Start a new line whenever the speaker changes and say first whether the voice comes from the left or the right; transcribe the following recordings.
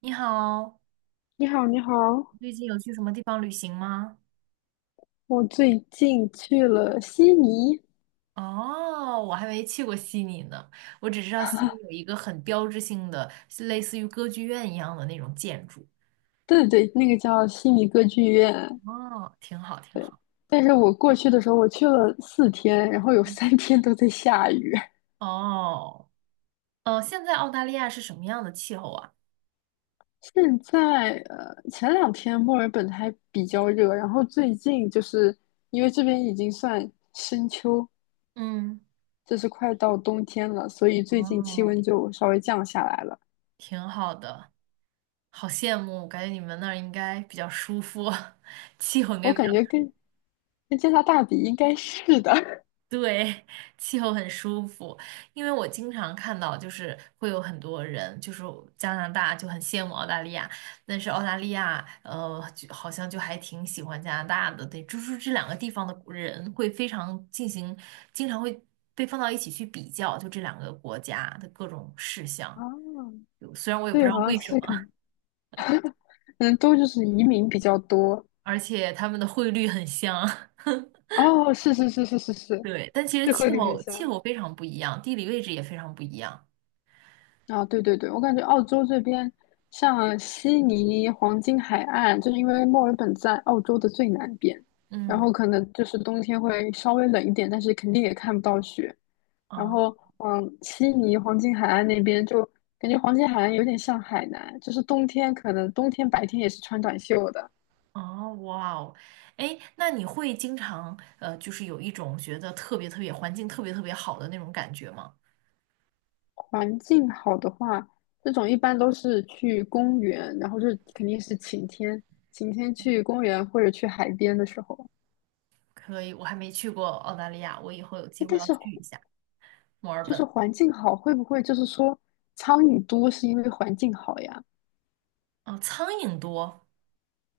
right: 你好，
left: 你好，你好，
right: 最近有去什么地方旅行吗？
left: 我最近去了悉尼。
right: 哦，我还没去过悉尼呢，我只知道悉尼有一个很标志性的，是类似于歌剧院一样的那种建筑。
left: 对对对，那个叫悉尼歌剧院。
right: 哦，挺好，挺
left: 对。
right: 好。
left: 但是我过去的时候，我去了4天，然后有
right: 嗯。
left: 3天都在下雨。
right: 哦。现在澳大利亚是什么样的气候啊？
left: 现在前两天墨尔本还比较热，然后最近就是因为这边已经算深秋，
right: 嗯。
left: 就是快到冬天了，所以最近气
right: 哦，
left: 温就稍微降下来了。
right: 挺好的，好羡慕，感觉你们那儿应该比较舒服，气候应
left: 我
right: 该比
left: 感觉
right: 较。
left: 跟加拿大比应该是的。
right: 对，气候很舒服，因为我经常看到，就是会有很多人，就是加拿大就很羡慕澳大利亚，但是澳大利亚，就好像就还挺喜欢加拿大的。对，就是这两个地方的人会非常进行，经常会被放到一起去比较，就这两个国家的各种事项，
left: 啊，
right: 就虽然我也不知
left: 对，
right: 道
left: 好像
right: 为什
left: 是
right: 么，
left: 可能。嗯，都就是移民比较多。
right: 而且他们的汇率很像。
left: 哦，是是是是是是，
right: 对，但其实
left: 这汇
right: 气
left: 率很
right: 候气
left: 像
right: 候非常不一样，地理位置也非常不一样。
left: 啊。对对对，我感觉澳洲这边，像悉尼黄金海岸，就是因为墨尔本在澳洲的最南边，然
right: 嗯。
left: 后可能就是冬天会稍微冷一点，但是肯定也看不到雪。然后，
right: 啊。
left: 嗯，悉尼黄金海岸那边就感觉黄金海岸有点像海南，就是冬天可能冬天白天也是穿短袖的。
right: 哦，哇哦。哎，那你会经常就是有一种觉得特别特别环境特别特别好的那种感觉吗？
left: 环境好的话，这种一般都是去公园，然后就是肯定是晴天，晴天去公园或者去海边的时候。
right: 可以，我还没去过澳大利亚，我以后有机
left: 哎
right: 会
left: 但
right: 要
left: 是
right: 去一下墨尔
left: 就是
right: 本。
left: 环境好，会不会就是说苍蝇多是因为环境好呀？
right: 哦，苍蝇多，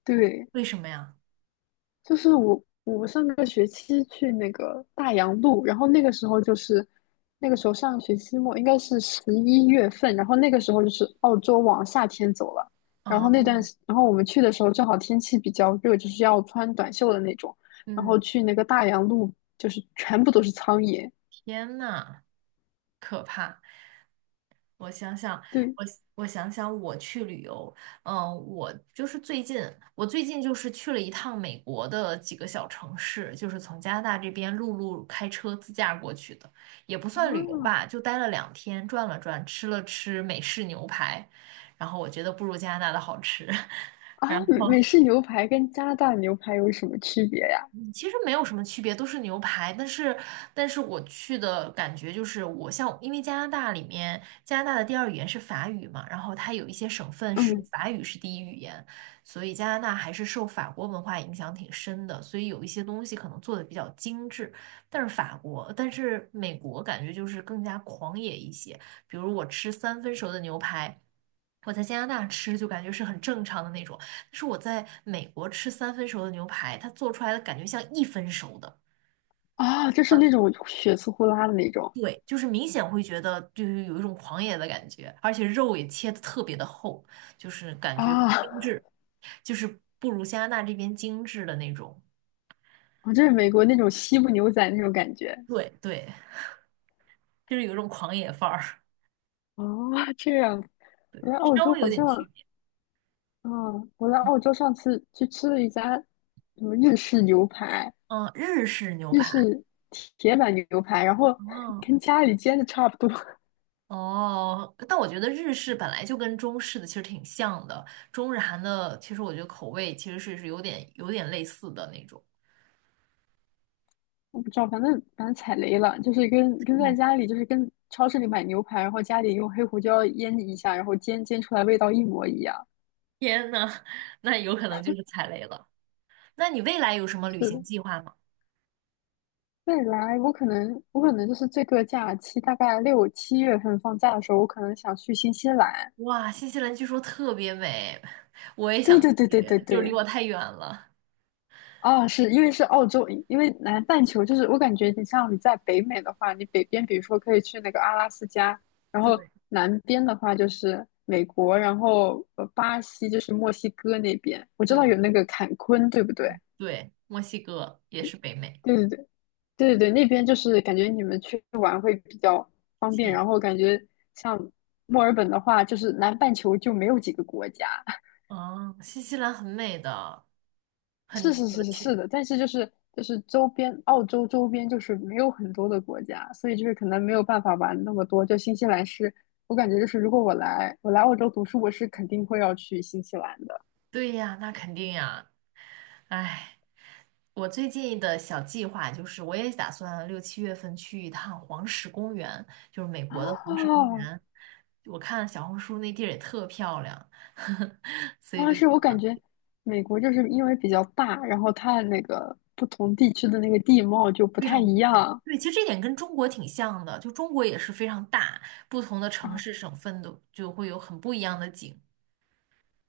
left: 对，
right: 为什么呀？
left: 就是我上个学期去那个大洋路，然后那个时候就是那个时候上学期末应该是11月份，然后那个时候就是澳洲往夏天走了，然后那段
right: 哦。
left: 时然后我们去的时候正好天气比较热，就是要穿短袖的那种，然
right: 嗯。
left: 后去那个大洋路就是全部都是苍蝇。
right: 天呐，可怕。我想想，我
left: 对
right: 我想想，我去旅游，嗯，我就是最近，我最近就是去了一趟美国的几个小城市，就是从加拿大这边陆路开车自驾过去的，也不算旅游
left: 啊
right: 吧，就待了两天，转了转，吃了吃美式牛排，然后我觉得不如加拿大的好吃。
left: 啊，美式牛排跟加拿大牛排有什么区别呀？
right: 其实没有什么区别，都是牛排。但是，但是我去的感觉就是，我像因为加拿大里面，加拿大的第二语言是法语嘛，然后它有一些省份是
left: 嗯
right: 法语是第一语言，所以加拿大还是受法国文化影响挺深的，所以有一些东西可能做的比较精致。但是法国，但是美国感觉就是更加狂野一些，比如我吃三分熟的牛排。我在加拿大吃就感觉是很正常的那种，是我在美国吃三分熟的牛排，它做出来的感觉像一分熟的。
left: 啊，就是那种血丝呼啦的那种
right: 对，就是明显会觉得就是有一种狂野的感觉，而且肉也切的特别的厚，就是感觉不精
left: 啊。
right: 致，就是不如加拿大这边精致的那种。
left: 哦，这是美国那种西部牛仔那种感觉。
right: 对，对，就是有一种狂野范儿。
left: 哦，这样。我 在澳
right: 稍
left: 洲
right: 微有
left: 好像，
right: 点区别。
left: 嗯，我在澳洲上次去吃了一家什么日式牛排，
right: 嗯，日式牛
left: 日
right: 排。
left: 式铁板牛排，然后
right: 哦。
left: 跟家里煎的差不多。
right: 哦，但我觉得日式本来就跟中式的其实挺像的，中日韩的其实我觉得口味其实是有点类似的那种。
left: 我不知道，反正踩雷了，就是跟在
right: 嗯。
left: 家里，就是跟超市里买牛排，然后家里用黑胡椒腌一下，然后煎煎出来味道一模一样。
right: 天呐，那有可能就是踩雷了。那你未来有什么旅
left: 是
right: 行
left: 的，
right: 计划吗？
left: 未来我可能就是这个假期大概6、7月份放假的时候，我可能想去新西兰。
right: 哇，新西兰据说特别美。
left: 对对对对对
right: 就离
left: 对。
right: 我太远了。
left: 啊，是因为是澳洲，因为南半球就是我感觉你像你在北美的话，你北边比如说可以去那个阿拉斯加，然后
right: 对
left: 南边的话就是美国，然后巴西就是墨西哥那边，我知道有
right: 对
left: 那个坎昆，对不对？
right: 嗯对，墨西哥也是北美，
left: 对对对对对对，那边就是感觉你们去玩会比较方便，
right: 近。
left: 然后感觉像墨尔本的话，就是南半球就没有几个国家。
right: 哦，新西兰很美的，很
left: 是
right: 值
left: 是
right: 得
left: 是是是
right: 去。
left: 的，但是就是周边澳洲周边就是没有很多的国家，所以就是可能没有办法玩那么多。就新西兰是，我感觉就是如果我来澳洲读书，我是肯定会要去新西兰的。
right: 对呀，那肯定呀。哎。我最近的小计划就是，我也打算六七月份去一趟黄石公园，就是美
left: 啊
right: 国的黄石公园。我看小红书那地儿也特漂亮，所以
left: 啊，
right: 就
left: 是我感觉美国就是因为比较大，然后它那个不同地区的那个地貌就不
right: 非
left: 太
right: 常
left: 一
right: 不一样。
left: 样。
right: 对，其实这点跟中国挺像的，就中国也是非常大，不同的城市、
left: 啊。
right: 省份都就会有很不一样的景。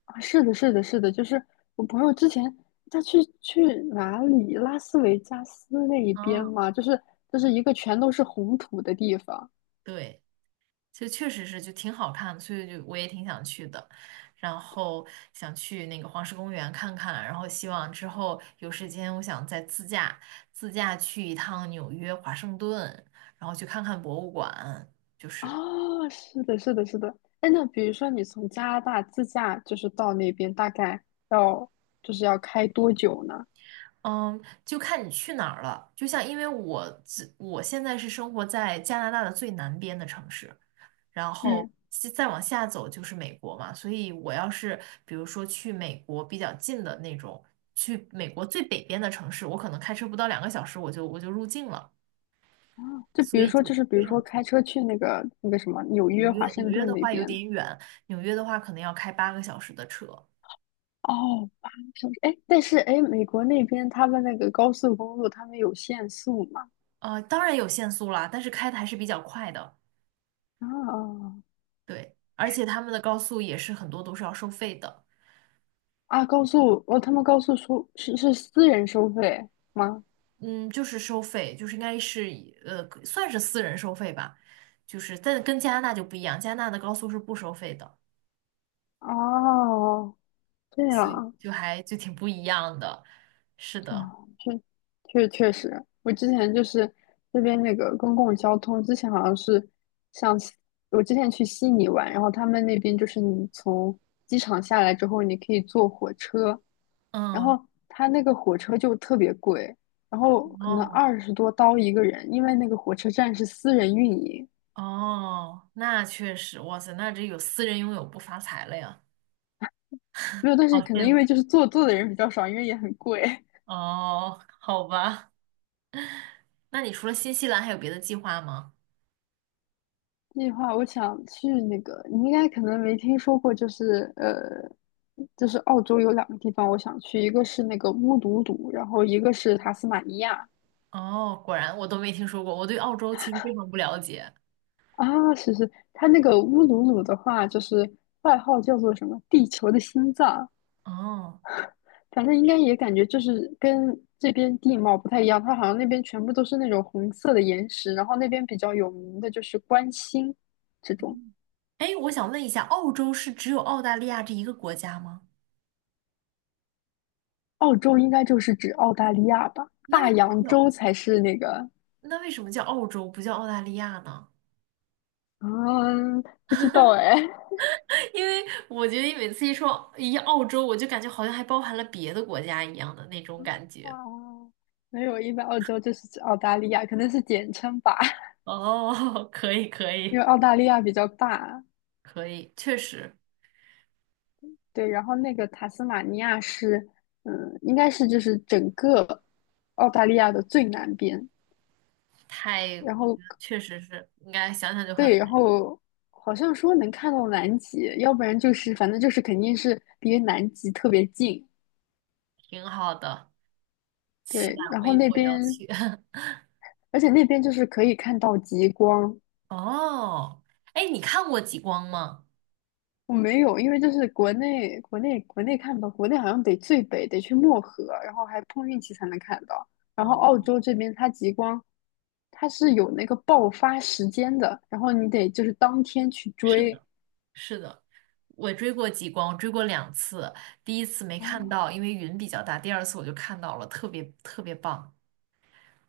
left: 啊，是的，是的，是的，就是我朋友之前他去哪里，拉斯维加斯那一边
right: 嗯。
left: 嘛，就是一个全都是红土的地方。
right: 对。就确实是就挺好看的，所以就我也挺想去的，然后想去那个黄石公园看看，然后希望之后有时间，我想再自驾去一趟纽约、华盛顿，然后去看看博物馆，就是。
left: 啊，是的，是的，是的。哎，那比如说你从加拿大自驾就是到那边，大概要就是要开多久呢？
right: 嗯，就看你去哪儿了。就像因为我现在是生活在加拿大的最南边的城市，然后
left: 嗯。
right: 西再往下走就是美国嘛。所以我要是比如说去美国比较近的那种，去美国最北边的城市，我可能开车不到两个小时我就入境了，
left: 啊，就
right: 所
left: 比如
right: 以
left: 说
right: 就非常近。
left: 开车去那个什么纽
right: 纽
left: 约、
right: 约
left: 华
right: 纽
left: 盛
right: 约
left: 顿
right: 的
left: 那
right: 话有
left: 边。
right: 点远，纽约的话可能要开八个小时的车。
left: 哦，8个小时。哎，但是哎，美国那边他们那个高速公路，他们有限速嘛？
right: 当然有限速啦，但是开的还是比较快的。
left: 啊。
right: 对，而且他们的高速也是很多都是要收费的。
left: 啊！高速哦，他们高速收是私人收费吗？
right: 嗯，就是收费，就是应该是以算是私人收费吧，就是但跟加拿大就不一样，加拿大的高速是不收费的，
left: 哦，这样
right: 所以
left: 啊。
right: 就还就挺不一样的。是的。
left: 哇，确实，我之前就是这边那个公共交通，之前好像是像西我之前去悉尼玩，然后他们那边就是你从机场下来之后，你可以坐火车，然
right: 嗯。
left: 后他那个火车就特别贵，然后可能
right: 哦。
left: 20多刀一个人，因为那个火车站是私人运营。
right: 哦，那确实，哇塞，那这有私人拥有不发财了呀，
left: 没有，但
right: 好
left: 是可能
right: 羡
left: 因
right: 慕。
left: 为就是做的人比较少，因为也很贵。
right: 哦，好吧，那你除了新西兰还有别的计划吗？
left: 这句话我想去那个，你应该可能没听说过，就是就是澳洲有2个地方我想去，一个是那个乌鲁鲁，然后一个是塔斯马尼亚。
right: 哦，果然我都没听说过，我对澳洲其实非常不了解。
left: 啊，是是，它那个乌鲁鲁的话，就是外号叫做什么“地球的心脏”，
right: 哦。
left: 反正应该也感觉就是跟这边地貌不太一样，它好像那边全部都是那种红色的岩石，然后那边比较有名的就是观星这种。
right: 哎，我想问一下，澳洲是只有澳大利亚这一个国家吗？
left: 澳洲应该就是指澳大利亚吧？
right: 那为
left: 大
right: 什么
left: 洋
right: 叫
left: 洲才是那个。
right: 那为什么叫澳洲不叫澳大利亚呢？
left: 啊，不知道哎。
right: 因为我觉得每次一说一澳洲，我就感觉好像还包含了别的国家一样的那种感觉。
left: 哦，没有，一般澳洲就是指澳大利亚，可能是简称吧，
right: 哦，可以可
left: 因
right: 以
left: 为澳大利亚比较大。
right: 可以，确实
left: 对，然后那个塔斯马尼亚是，嗯，应该是就是整个澳大利亚的最南边。
right: 太，
left: 然
right: 我觉
left: 后
right: 得确实是应该想想就很
left: 对，然
right: 美。
left: 后好像说能看到南极，要不然就是反正就是肯定是离南极特别近。
right: 挺好的，期待
left: 对，然
right: 我
left: 后
right: 一会儿要去。
left: 那边就是可以看到极光。
right: 哦。哎，你看过极光吗？
left: 我没有，因为就是国内看不到，国内好像得最北得去漠河，然后还碰运气才能看到。然后
right: 哦，
left: 澳洲这边它极光，它是有那个爆发时间的，然后你得就是当天去
right: 是
left: 追。
right: 的，是的。我追过极光，追过两次，第一次没看
left: 啊。
right: 到，因为云比较大，第二次我就看到了，特别特别棒。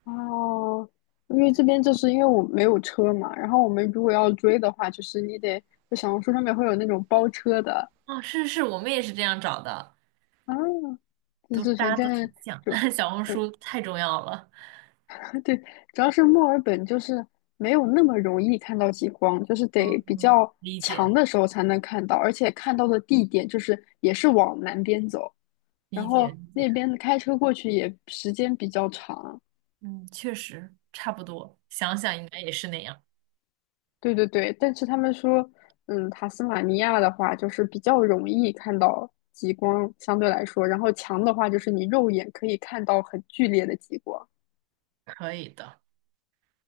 left: 哦，因为这边就是因为我没有车嘛，然后我们如果要追的话，就是你得就小红书上面会有那种包车的。
right: 哦，是是是，我们也是这样找的，
left: 啊，就
right: 都
left: 是
right: 大
left: 反
right: 家都
left: 正
right: 挺像，
left: 就
right: 小红
left: 对，
right: 书太重要了。
left: 对，主要是墨尔本就是没有那么容易看到极光，就是得比
right: 嗯，
left: 较
right: 理解
left: 强的时候才能看到，而且看到的地点就是也是往南边走，然
right: 理解
left: 后
right: 理
left: 那
right: 解。
left: 边开车过去也时间比较长。
right: 嗯，确实差不多，想想应该也是那样。
left: 对对对，但是他们说，嗯，塔斯马尼亚的话就是比较容易看到极光，相对来说，然后强的话就是你肉眼可以看到很剧烈的极光。
right: 可以的，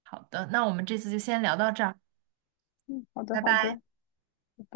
right: 好的，那我们这次就先聊到这儿，
left: 嗯，好的
right: 拜
left: 好的，
right: 拜。
left: 拜拜。